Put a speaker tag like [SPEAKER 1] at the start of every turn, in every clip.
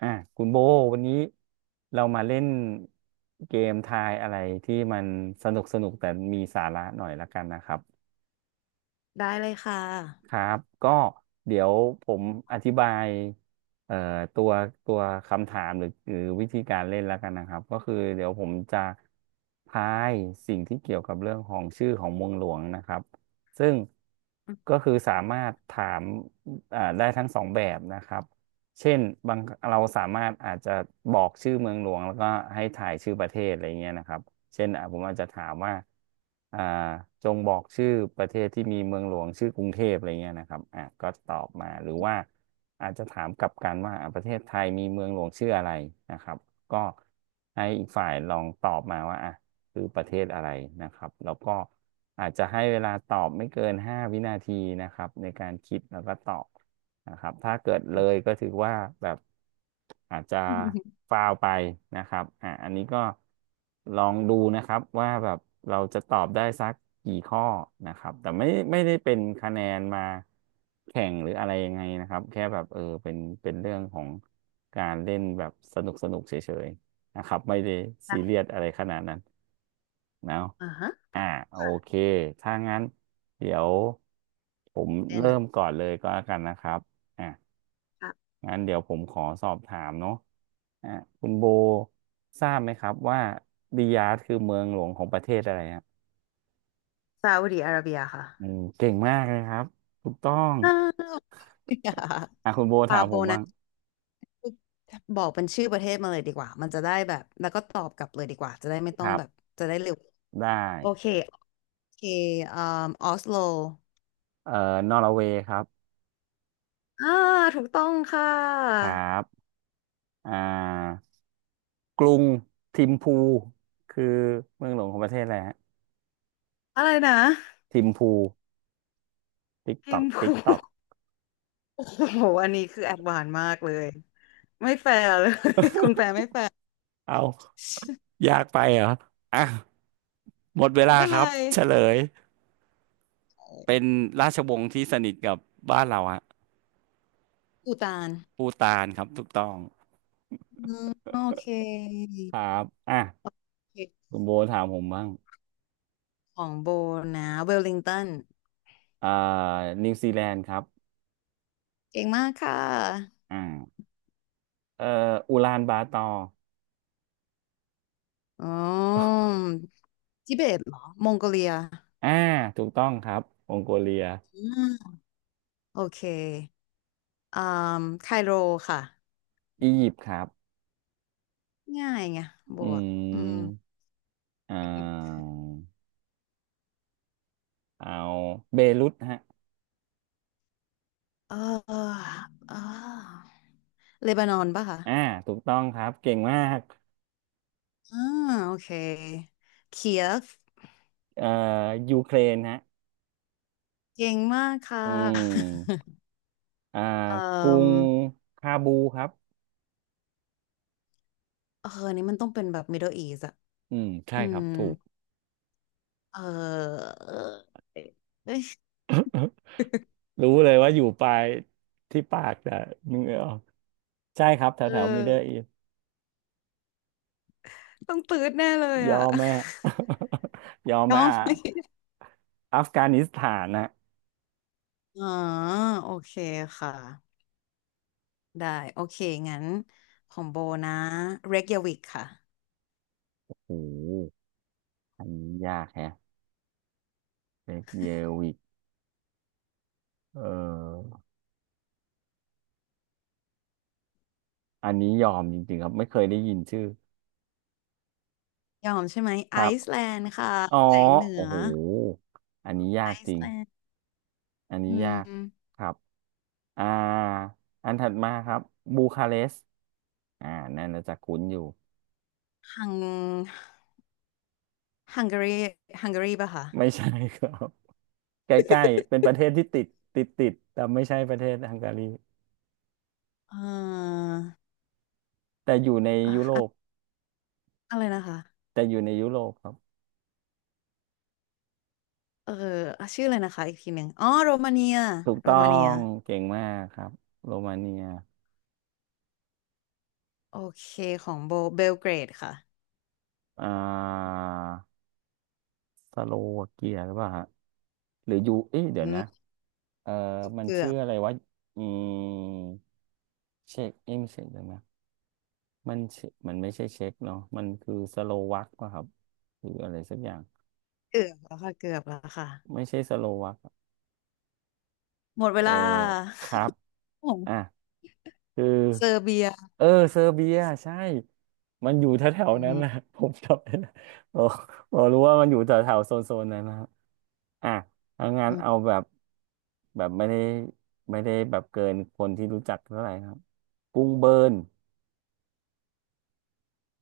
[SPEAKER 1] อ่ะคุณโบวันนี้เรามาเล่นเกมทายอะไรที่มันสนุกสนุกแต่มีสาระหน่อยละกันนะครับ
[SPEAKER 2] ได้เลยค่
[SPEAKER 1] ค
[SPEAKER 2] ะ
[SPEAKER 1] รับก็เดี๋ยวผมอธิบายเอ่อตัวตัวคำถามหรือวิธีการเล่นแล้วกันนะครับก็คือเดี๋ยวผมจะพายสิ่งที่เกี่ยวกับเรื่องของชื่อของเมืองหลวงนะครับซึ่งก็คือสามารถถามได้ทั้งสองแบบนะครับเช่นบางเราสามารถอาจจะบอกชื่อเมืองหลวงแล้วก็ให้ถ่ายชื่อประเทศอะไรเงี้ยนะครับ เช่นอ่ะผมอาจจะถามว่าอ่าจงบอกชื่อประเทศที่มีเมืองหลวงชื่อกรุงเทพอะไรเงี้ยนะครับอ่ะก็ตอบมาหรือว่าอาจจะถามกลับกันว่าอ่ะประเทศไทยมีเมืองหลวงชื่ออะไรนะครับก็ให้อีกฝ่ายลองตอบมาว่าอ่ะคือประเทศอะไรนะครับแล้วก็อาจจะให้เวลาตอบไม่เกิน5 วินาทีนะครับในการคิดแล้วก็ตอบ นะครับถ้าเกิดเลยก็ถือว่าแบบอาจจะฟาวไปนะครับอ่าอันนี้ก็ลองดูนะครับว่าแบบเราจะตอบได้สักกี่ข้อนะครับแต่ไม่ได้เป็นคะแนนมาแข่งหรืออะไรยังไงนะครับแค่แบบเออเป็นเรื่องของการเล่นแบบสนุกสนุกเฉยๆนะครับไม่ได้ซีเรียสอะไรขนาดนั้นเนาะ
[SPEAKER 2] อ่าฮะ
[SPEAKER 1] อ่าโอ
[SPEAKER 2] ค่ะ
[SPEAKER 1] เคถ้างั้นเดี๋ยวผม
[SPEAKER 2] เล่น
[SPEAKER 1] เริ่
[SPEAKER 2] อ่ะ
[SPEAKER 1] มก่อนเลยก็แล้วกันนะครับ อ่ะ
[SPEAKER 2] อ่ะ
[SPEAKER 1] งั้นเดี๋ยวผมขอสอบถามเนาะอ่ะคุณโบทราบไหมครับว่าริยาดคือเมืองหลวงของประเทศอะไรฮะ
[SPEAKER 2] ซาอุดิอาระเบียค่ะ
[SPEAKER 1] อืมเก่งมากเลยครับถูกต้อง
[SPEAKER 2] อ่าอย่า
[SPEAKER 1] อ่ะคุณโบถา
[SPEAKER 2] ปา
[SPEAKER 1] ม
[SPEAKER 2] โบ
[SPEAKER 1] ผมบ้า
[SPEAKER 2] นะ
[SPEAKER 1] ง
[SPEAKER 2] บอกเป็นชื่อประเทศมาเลยดีกว่า มันจะได้แบบ แล้วก็ตอบกลับเลยดีกว่า จะได้ไม่
[SPEAKER 1] ค
[SPEAKER 2] ต้อง
[SPEAKER 1] รับ
[SPEAKER 2] แบบ จะได้เร็ว
[SPEAKER 1] ได้
[SPEAKER 2] โอเคโอเคเอ่มออสโล
[SPEAKER 1] เอ่อนอร์เวย์ครับ
[SPEAKER 2] อ่าถูกต้องค่
[SPEAKER 1] ค
[SPEAKER 2] ะ
[SPEAKER 1] รับอ่ากรุงทิมพูคือเมืองหลวงของประเทศอะไรฮะ
[SPEAKER 2] อะไรนะ
[SPEAKER 1] ทิมพูติ๊กต
[SPEAKER 2] ทิ
[SPEAKER 1] อ
[SPEAKER 2] ม
[SPEAKER 1] กติ๊ก
[SPEAKER 2] พู
[SPEAKER 1] ตอก
[SPEAKER 2] โอ้โหอันนี้คือแอดวานซ์มากเลย ไม่แฟร์เลย คุณแฟร์ไม่แฟร์
[SPEAKER 1] เอายากไปเหรออ่ะหมดเว
[SPEAKER 2] ไม่
[SPEAKER 1] ลา
[SPEAKER 2] เป็น
[SPEAKER 1] ค
[SPEAKER 2] ไร
[SPEAKER 1] รับเฉลย เป็นราชวงศ์ที่สนิทกับบ้านเราฮะ
[SPEAKER 2] ปูตาน
[SPEAKER 1] ปูตานครับถูกต้อง
[SPEAKER 2] อืมโอเค
[SPEAKER 1] ครับอ่ะ
[SPEAKER 2] เขต
[SPEAKER 1] คุณโบถามผมบ้าง
[SPEAKER 2] ของโบนะเวลลิงตัน
[SPEAKER 1] อ่านิวซีแลนด์ครับ
[SPEAKER 2] เก่งมากค่ะ
[SPEAKER 1] อ่าเอ่ออูลานบาตอร์
[SPEAKER 2] อ๋อทิเบตเหรอมองโกเลีย
[SPEAKER 1] อ่าถูกต้องครับมองโกเลีย
[SPEAKER 2] อ่าโอเคอ่าไคโรค่ะ
[SPEAKER 1] อียิปต์ครับ
[SPEAKER 2] ง่ายไงโบ
[SPEAKER 1] อื
[SPEAKER 2] อะอืม
[SPEAKER 1] มอ่าเอาเบรุตฮะ
[SPEAKER 2] เออเออเลบานอนป่ะคะ
[SPEAKER 1] อ่าถูกต้องครับ เก่งมาก
[SPEAKER 2] อ่าโอเคเคียฟ
[SPEAKER 1] เอ่อยูเครนฮะ
[SPEAKER 2] เก่งมากค่ะ
[SPEAKER 1] อืมอ่า
[SPEAKER 2] เอ่
[SPEAKER 1] กรุง
[SPEAKER 2] อ
[SPEAKER 1] คาบูครับ
[SPEAKER 2] เอออันนี้มันต้องเป็นแบบ Middle East อะ
[SPEAKER 1] อืม ใช่
[SPEAKER 2] อื
[SPEAKER 1] ครับ
[SPEAKER 2] ม
[SPEAKER 1] ถูก
[SPEAKER 2] เออ
[SPEAKER 1] รู้เลยว่าอยู่ปลายที่ปากแต่นึกไม่ออกใช่ครับแถ
[SPEAKER 2] เอ
[SPEAKER 1] ว
[SPEAKER 2] อ
[SPEAKER 1] แถวมิดเดิลอีส
[SPEAKER 2] ต้องตืดแน่เลย
[SPEAKER 1] ยอ
[SPEAKER 2] อ่ะ
[SPEAKER 1] มไหม ยอม
[SPEAKER 2] ย
[SPEAKER 1] ไหม
[SPEAKER 2] อม
[SPEAKER 1] อ่ะ
[SPEAKER 2] ไหม่
[SPEAKER 1] อัฟกานิสถานนะ
[SPEAKER 2] อ๋อโอเคค่ะได้โอเคงั้นของโบนะเรกยาวิกค่ะ
[SPEAKER 1] โอ้โหอันนี้ยากแฮะเบเยวิกเอออันนี้ยอมจริงๆครับไม่เคยได้ยินชื่อ
[SPEAKER 2] ยอมใช่ไหม
[SPEAKER 1] ค
[SPEAKER 2] ไอ
[SPEAKER 1] รับ
[SPEAKER 2] ซ์แลนด์ค่ะ
[SPEAKER 1] อ๋อ
[SPEAKER 2] แสงเหนือ
[SPEAKER 1] โอ้โหอันนี้
[SPEAKER 2] ไอ
[SPEAKER 1] ยากจริ
[SPEAKER 2] ซ์
[SPEAKER 1] ง
[SPEAKER 2] แลนด์
[SPEAKER 1] อันนี้
[SPEAKER 2] อื
[SPEAKER 1] ยาก
[SPEAKER 2] ม
[SPEAKER 1] ครับอ่าอันถัดมาครับบูคาเรสต์อ่านั่นน่าจะคุ้นอยู่
[SPEAKER 2] ฮังฮังการีฮังการีป่ะคะ
[SPEAKER 1] ไม่ใช่ครับ ใกล้ๆเป็นประเทศที่ติดแต่ไม่ใช่ประเทศฮังการี
[SPEAKER 2] เอ่อ
[SPEAKER 1] แต่อยู่ใน
[SPEAKER 2] อะ
[SPEAKER 1] ยุโรป
[SPEAKER 2] อะอะไรนะคะ
[SPEAKER 1] แต่อยู่ในยุโรปครับ
[SPEAKER 2] เอออ่ะชื่ออะไรนะคะอีกทีหนึ่งอ๋อโรมาเนีย
[SPEAKER 1] ถูก
[SPEAKER 2] โร
[SPEAKER 1] ต้อ
[SPEAKER 2] มาเนีย
[SPEAKER 1] งเก่งมากครับโรมาเนีย
[SPEAKER 2] โอเคของโบเบลเกรดค่ะ
[SPEAKER 1] อ่าสโลวาเกียหรือเปล่าฮะหรือยูเอ๊ะเดี๋ย
[SPEAKER 2] อื
[SPEAKER 1] วนะ
[SPEAKER 2] ม
[SPEAKER 1] เออมัน
[SPEAKER 2] เกือ
[SPEAKER 1] ชื่อ
[SPEAKER 2] บ
[SPEAKER 1] อะไรวะอืมเช็กเอ๊ะไม่ใช่เดี๋ยวนะมันเชมันไม่ใช่เช็กเนาะมันคือสโลวักป่ะครับหรืออะไรสักอย่าง
[SPEAKER 2] เกือบแล้วค่ะเกือบแล้วค่ะ
[SPEAKER 1] ไม่ใช่สโลวัก
[SPEAKER 2] หมด
[SPEAKER 1] เอ
[SPEAKER 2] เว
[SPEAKER 1] อ
[SPEAKER 2] ลา
[SPEAKER 1] ครับ
[SPEAKER 2] ขอ
[SPEAKER 1] อ่ะ
[SPEAKER 2] ง
[SPEAKER 1] คือ
[SPEAKER 2] เซอร์เบีย
[SPEAKER 1] เออเซอร์เบีย ใช่ มันอยู่แถว
[SPEAKER 2] อือ
[SPEAKER 1] ๆนั้
[SPEAKER 2] หื
[SPEAKER 1] น
[SPEAKER 2] อ
[SPEAKER 1] นะ ผมจำได้นะผมผมรู้ว่ามันอยู่แถวๆโซนๆนั้นนะฮะอ่ะถอางาน
[SPEAKER 2] อืม
[SPEAKER 1] เอาแบบ แบบไม่ได้แบบเกินคนที่รู้จักเท่าไหร่ครับ กรุงเบิร์น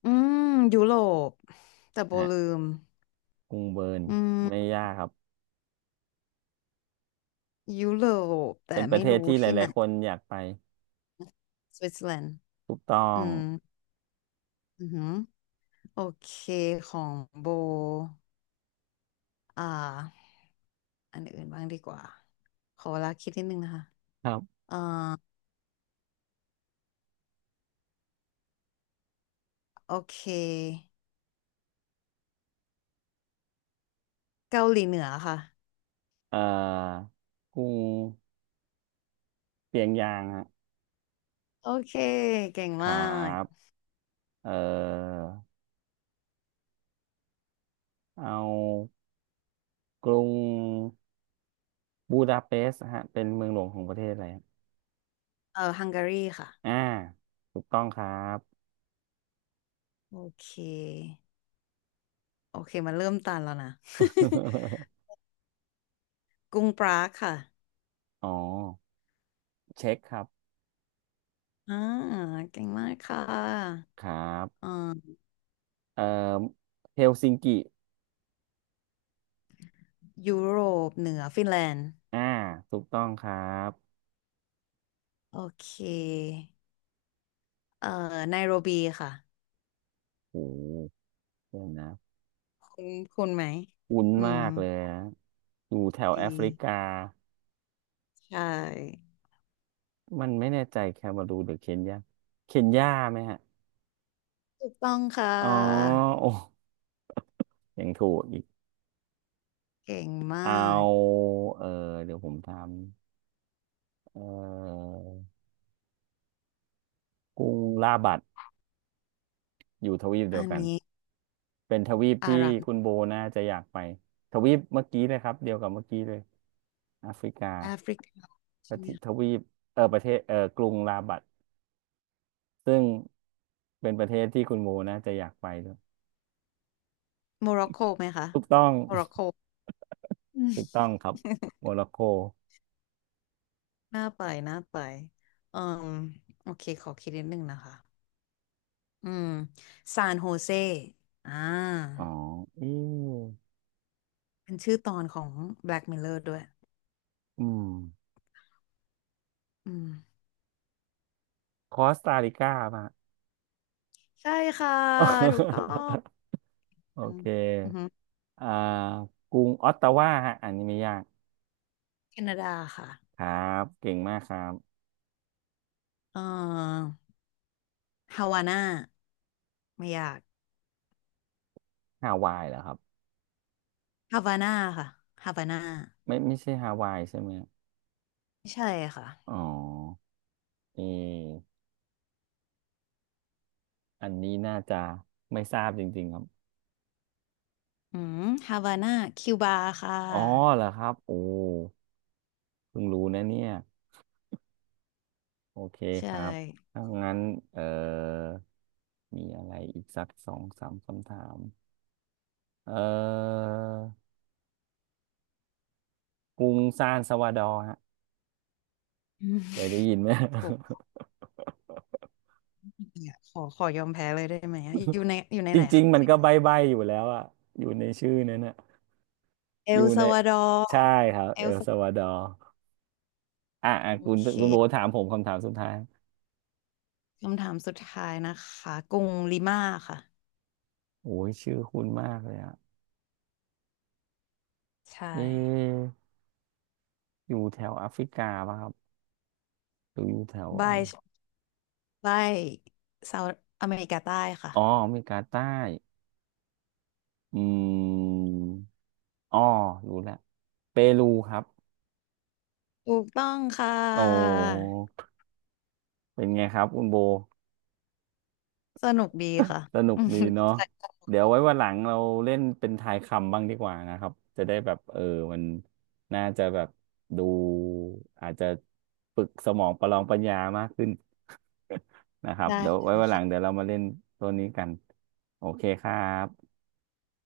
[SPEAKER 2] อืมยุโรปแต่โบ
[SPEAKER 1] ฮะ
[SPEAKER 2] ลืม
[SPEAKER 1] กรุงเบิร์น
[SPEAKER 2] อืม
[SPEAKER 1] ไม่ยากครับ
[SPEAKER 2] ยุโรป
[SPEAKER 1] เป็
[SPEAKER 2] แต่
[SPEAKER 1] นประ
[SPEAKER 2] ไม่
[SPEAKER 1] เทศ
[SPEAKER 2] รู้
[SPEAKER 1] ที่ห
[SPEAKER 2] ที่ไห
[SPEAKER 1] ลา
[SPEAKER 2] น
[SPEAKER 1] ยๆคนอยากไป
[SPEAKER 2] สวิตเซอร์แลนด์
[SPEAKER 1] ถูกต้อ
[SPEAKER 2] อื
[SPEAKER 1] ง
[SPEAKER 2] มอือหือโอเคของโบอ่าอันอื่นบ้างดีกว่าขอเวลาคิดนิดนึงนะคะ
[SPEAKER 1] ครับ
[SPEAKER 2] อ่าโอเคเกาหลีเหนือค่ะ
[SPEAKER 1] เอ่อกรุงเปียงยางฮะ
[SPEAKER 2] โอเคเก่ง
[SPEAKER 1] ค
[SPEAKER 2] มา
[SPEAKER 1] รั
[SPEAKER 2] ก
[SPEAKER 1] บเอ่อเอากรุง บูดาเปสต์ฮะเป็นเมืองหลวงของประเทศอะไรครับ
[SPEAKER 2] เออฮังการีค่ะ
[SPEAKER 1] อ่าถูกต้องครับ
[SPEAKER 2] โอเค โอเคมันเริ่มตันแล้วนะ กรุงปรากค่ะ
[SPEAKER 1] อ๋อ เช็คครับ
[SPEAKER 2] อ่าเก่งมากค่ะ
[SPEAKER 1] ครั
[SPEAKER 2] อ่
[SPEAKER 1] บ
[SPEAKER 2] า
[SPEAKER 1] เอ่อเฮลซิงกิ
[SPEAKER 2] ยุโรปเหนือฟินแลนด์
[SPEAKER 1] อ่าถูกต้องครับ
[SPEAKER 2] โอเคเอ่อไนโรบีค่ะ
[SPEAKER 1] โอ้หเดี๋ยวนะ
[SPEAKER 2] คุณคุณไหม
[SPEAKER 1] คุ้น
[SPEAKER 2] อื
[SPEAKER 1] มา
[SPEAKER 2] ม
[SPEAKER 1] กเลยนะอยู่แถวแอ
[SPEAKER 2] ดี
[SPEAKER 1] ฟริกา
[SPEAKER 2] ใช่
[SPEAKER 1] มันไม่แน่ใจแคเมารูนหรือเคนยาเคนยาไหมฮะ
[SPEAKER 2] ถูกต้องค่ะ
[SPEAKER 1] อ๋อโอ้ยังถูกอีก
[SPEAKER 2] เก่งมา
[SPEAKER 1] เอ
[SPEAKER 2] ก
[SPEAKER 1] า เออ เดี๋ยวผมทำเออกรุงลาบัด อยู่ทวีปเดีย
[SPEAKER 2] อั
[SPEAKER 1] ว
[SPEAKER 2] น
[SPEAKER 1] กัน
[SPEAKER 2] นี้
[SPEAKER 1] เป็นทวีป
[SPEAKER 2] อา
[SPEAKER 1] ที่
[SPEAKER 2] หรับ
[SPEAKER 1] คุณโบน่าจะอยากไปทวีปเมื่อกี้เลยครับเดียวกับเมื่อกี้เลยแอฟริกา
[SPEAKER 2] แอฟริกา
[SPEAKER 1] ป
[SPEAKER 2] ใช่
[SPEAKER 1] ระเท
[SPEAKER 2] ไหม
[SPEAKER 1] ศท
[SPEAKER 2] คะ
[SPEAKER 1] วีปเออประเทศเออกรุงราบัดซึ่งเป็นประเทศที่คุณโบน่าจะอยากไปด้วย
[SPEAKER 2] โมร็อกโกไหมคะ
[SPEAKER 1] ถูกต้อง
[SPEAKER 2] โมร็อกโก อืม
[SPEAKER 1] ถูกต้องครับโมร็อกโก
[SPEAKER 2] น่าไปน่าไปอืมโอเคขอคิดนิดนึงนะคะ อืมซานโฮเซอ่า
[SPEAKER 1] อ๋ออืม
[SPEAKER 2] เป็นชื่อตอนของ Black Mirror ด้วย
[SPEAKER 1] อืม
[SPEAKER 2] อืม
[SPEAKER 1] คอสตา ริกาป่ะ
[SPEAKER 2] ใช่ค่ะถูกต้อ ง
[SPEAKER 1] โอเ
[SPEAKER 2] อือฮึ
[SPEAKER 1] คอ่ากรุงออตตาวาฮะอันนี้ไม่ยาก
[SPEAKER 2] แคนาดาค่ะ
[SPEAKER 1] ครับเก่งมากครับ
[SPEAKER 2] เอ่อฮาวาน่าไม่ยาก
[SPEAKER 1] ฮาวายเหรอครับ
[SPEAKER 2] ฮาวาน่าค่ะฮาวาน่า
[SPEAKER 1] ไม่ใช่ฮาวายใช่ไหม
[SPEAKER 2] ใช่ค่ะ
[SPEAKER 1] อ๋อเอออันนี้น่าจะไม่ทราบจริงๆครับ
[SPEAKER 2] อืมฮาวาน่าคิวบาค่ะ
[SPEAKER 1] อ๋อเหรอครับโอ้เพิ่งรู้นะเนี่ยโอเคค
[SPEAKER 2] ใช่
[SPEAKER 1] รับถ้างั้นเออมีอะไรอีกสักสองสามคำถามเออกรุงซานซาวาดอร์ฮะ
[SPEAKER 2] อืม
[SPEAKER 1] เคยได้ยินไหม
[SPEAKER 2] ผมเนี่ยขอยอมแพ้เลยได้ไหมอะอยู่ใน
[SPEAKER 1] จ
[SPEAKER 2] ไหน
[SPEAKER 1] ริง
[SPEAKER 2] คะ
[SPEAKER 1] ๆมันก็ใบ้ๆอยู่แล้วอะอยู่ในชื่อนั้นอะ
[SPEAKER 2] เอ
[SPEAKER 1] อยู่
[SPEAKER 2] ล
[SPEAKER 1] ใน
[SPEAKER 2] ซัลวาดอร์
[SPEAKER 1] ใช่ครับ
[SPEAKER 2] เอ
[SPEAKER 1] เอ
[SPEAKER 2] ล
[SPEAKER 1] ล
[SPEAKER 2] ซั
[SPEAKER 1] ซัลวาดอร์อ่ะอ่ะ
[SPEAKER 2] โอ
[SPEAKER 1] คุณ
[SPEAKER 2] เค
[SPEAKER 1] คุณโบถามผมคำถามสุดท้าย
[SPEAKER 2] คำถามสุดท้ายนะคะกรุงลิมาค่ะ
[SPEAKER 1] โอ้ยชื่อคุณมากเลยอะ
[SPEAKER 2] ใช่
[SPEAKER 1] เอะอยู่แถวแอฟริกาป่ะครับหรืออยู่แถวอะ
[SPEAKER 2] บา
[SPEAKER 1] ไร
[SPEAKER 2] ยบายเซาท์อเมริกาใต้ค่ะ
[SPEAKER 1] อ๋ออเมริกาใต้อืมอ๋อรู้แล้วเปรูครับ
[SPEAKER 2] ถูกต้องค่
[SPEAKER 1] โอ้
[SPEAKER 2] ะ
[SPEAKER 1] เป็นไงครับคุณโบ
[SPEAKER 2] สนุกดีค่ะ
[SPEAKER 1] สนุ ก
[SPEAKER 2] อืม
[SPEAKER 1] ดีเนาะเดี๋ยวไว้วันหลังเราเล่นเป็นทายคำบ้างดีกว่านะครับ จะได้แบบเออ มันน่าจะแบบดูอาจจะฝึกสมองประลองปัญญามากขึ้น นะครับ
[SPEAKER 2] ได้
[SPEAKER 1] เดี๋ยวไว้วันหลั
[SPEAKER 2] ค่ะ
[SPEAKER 1] งเดี๋ยวเรามาเล่นตัวนี้กันโอเคครับ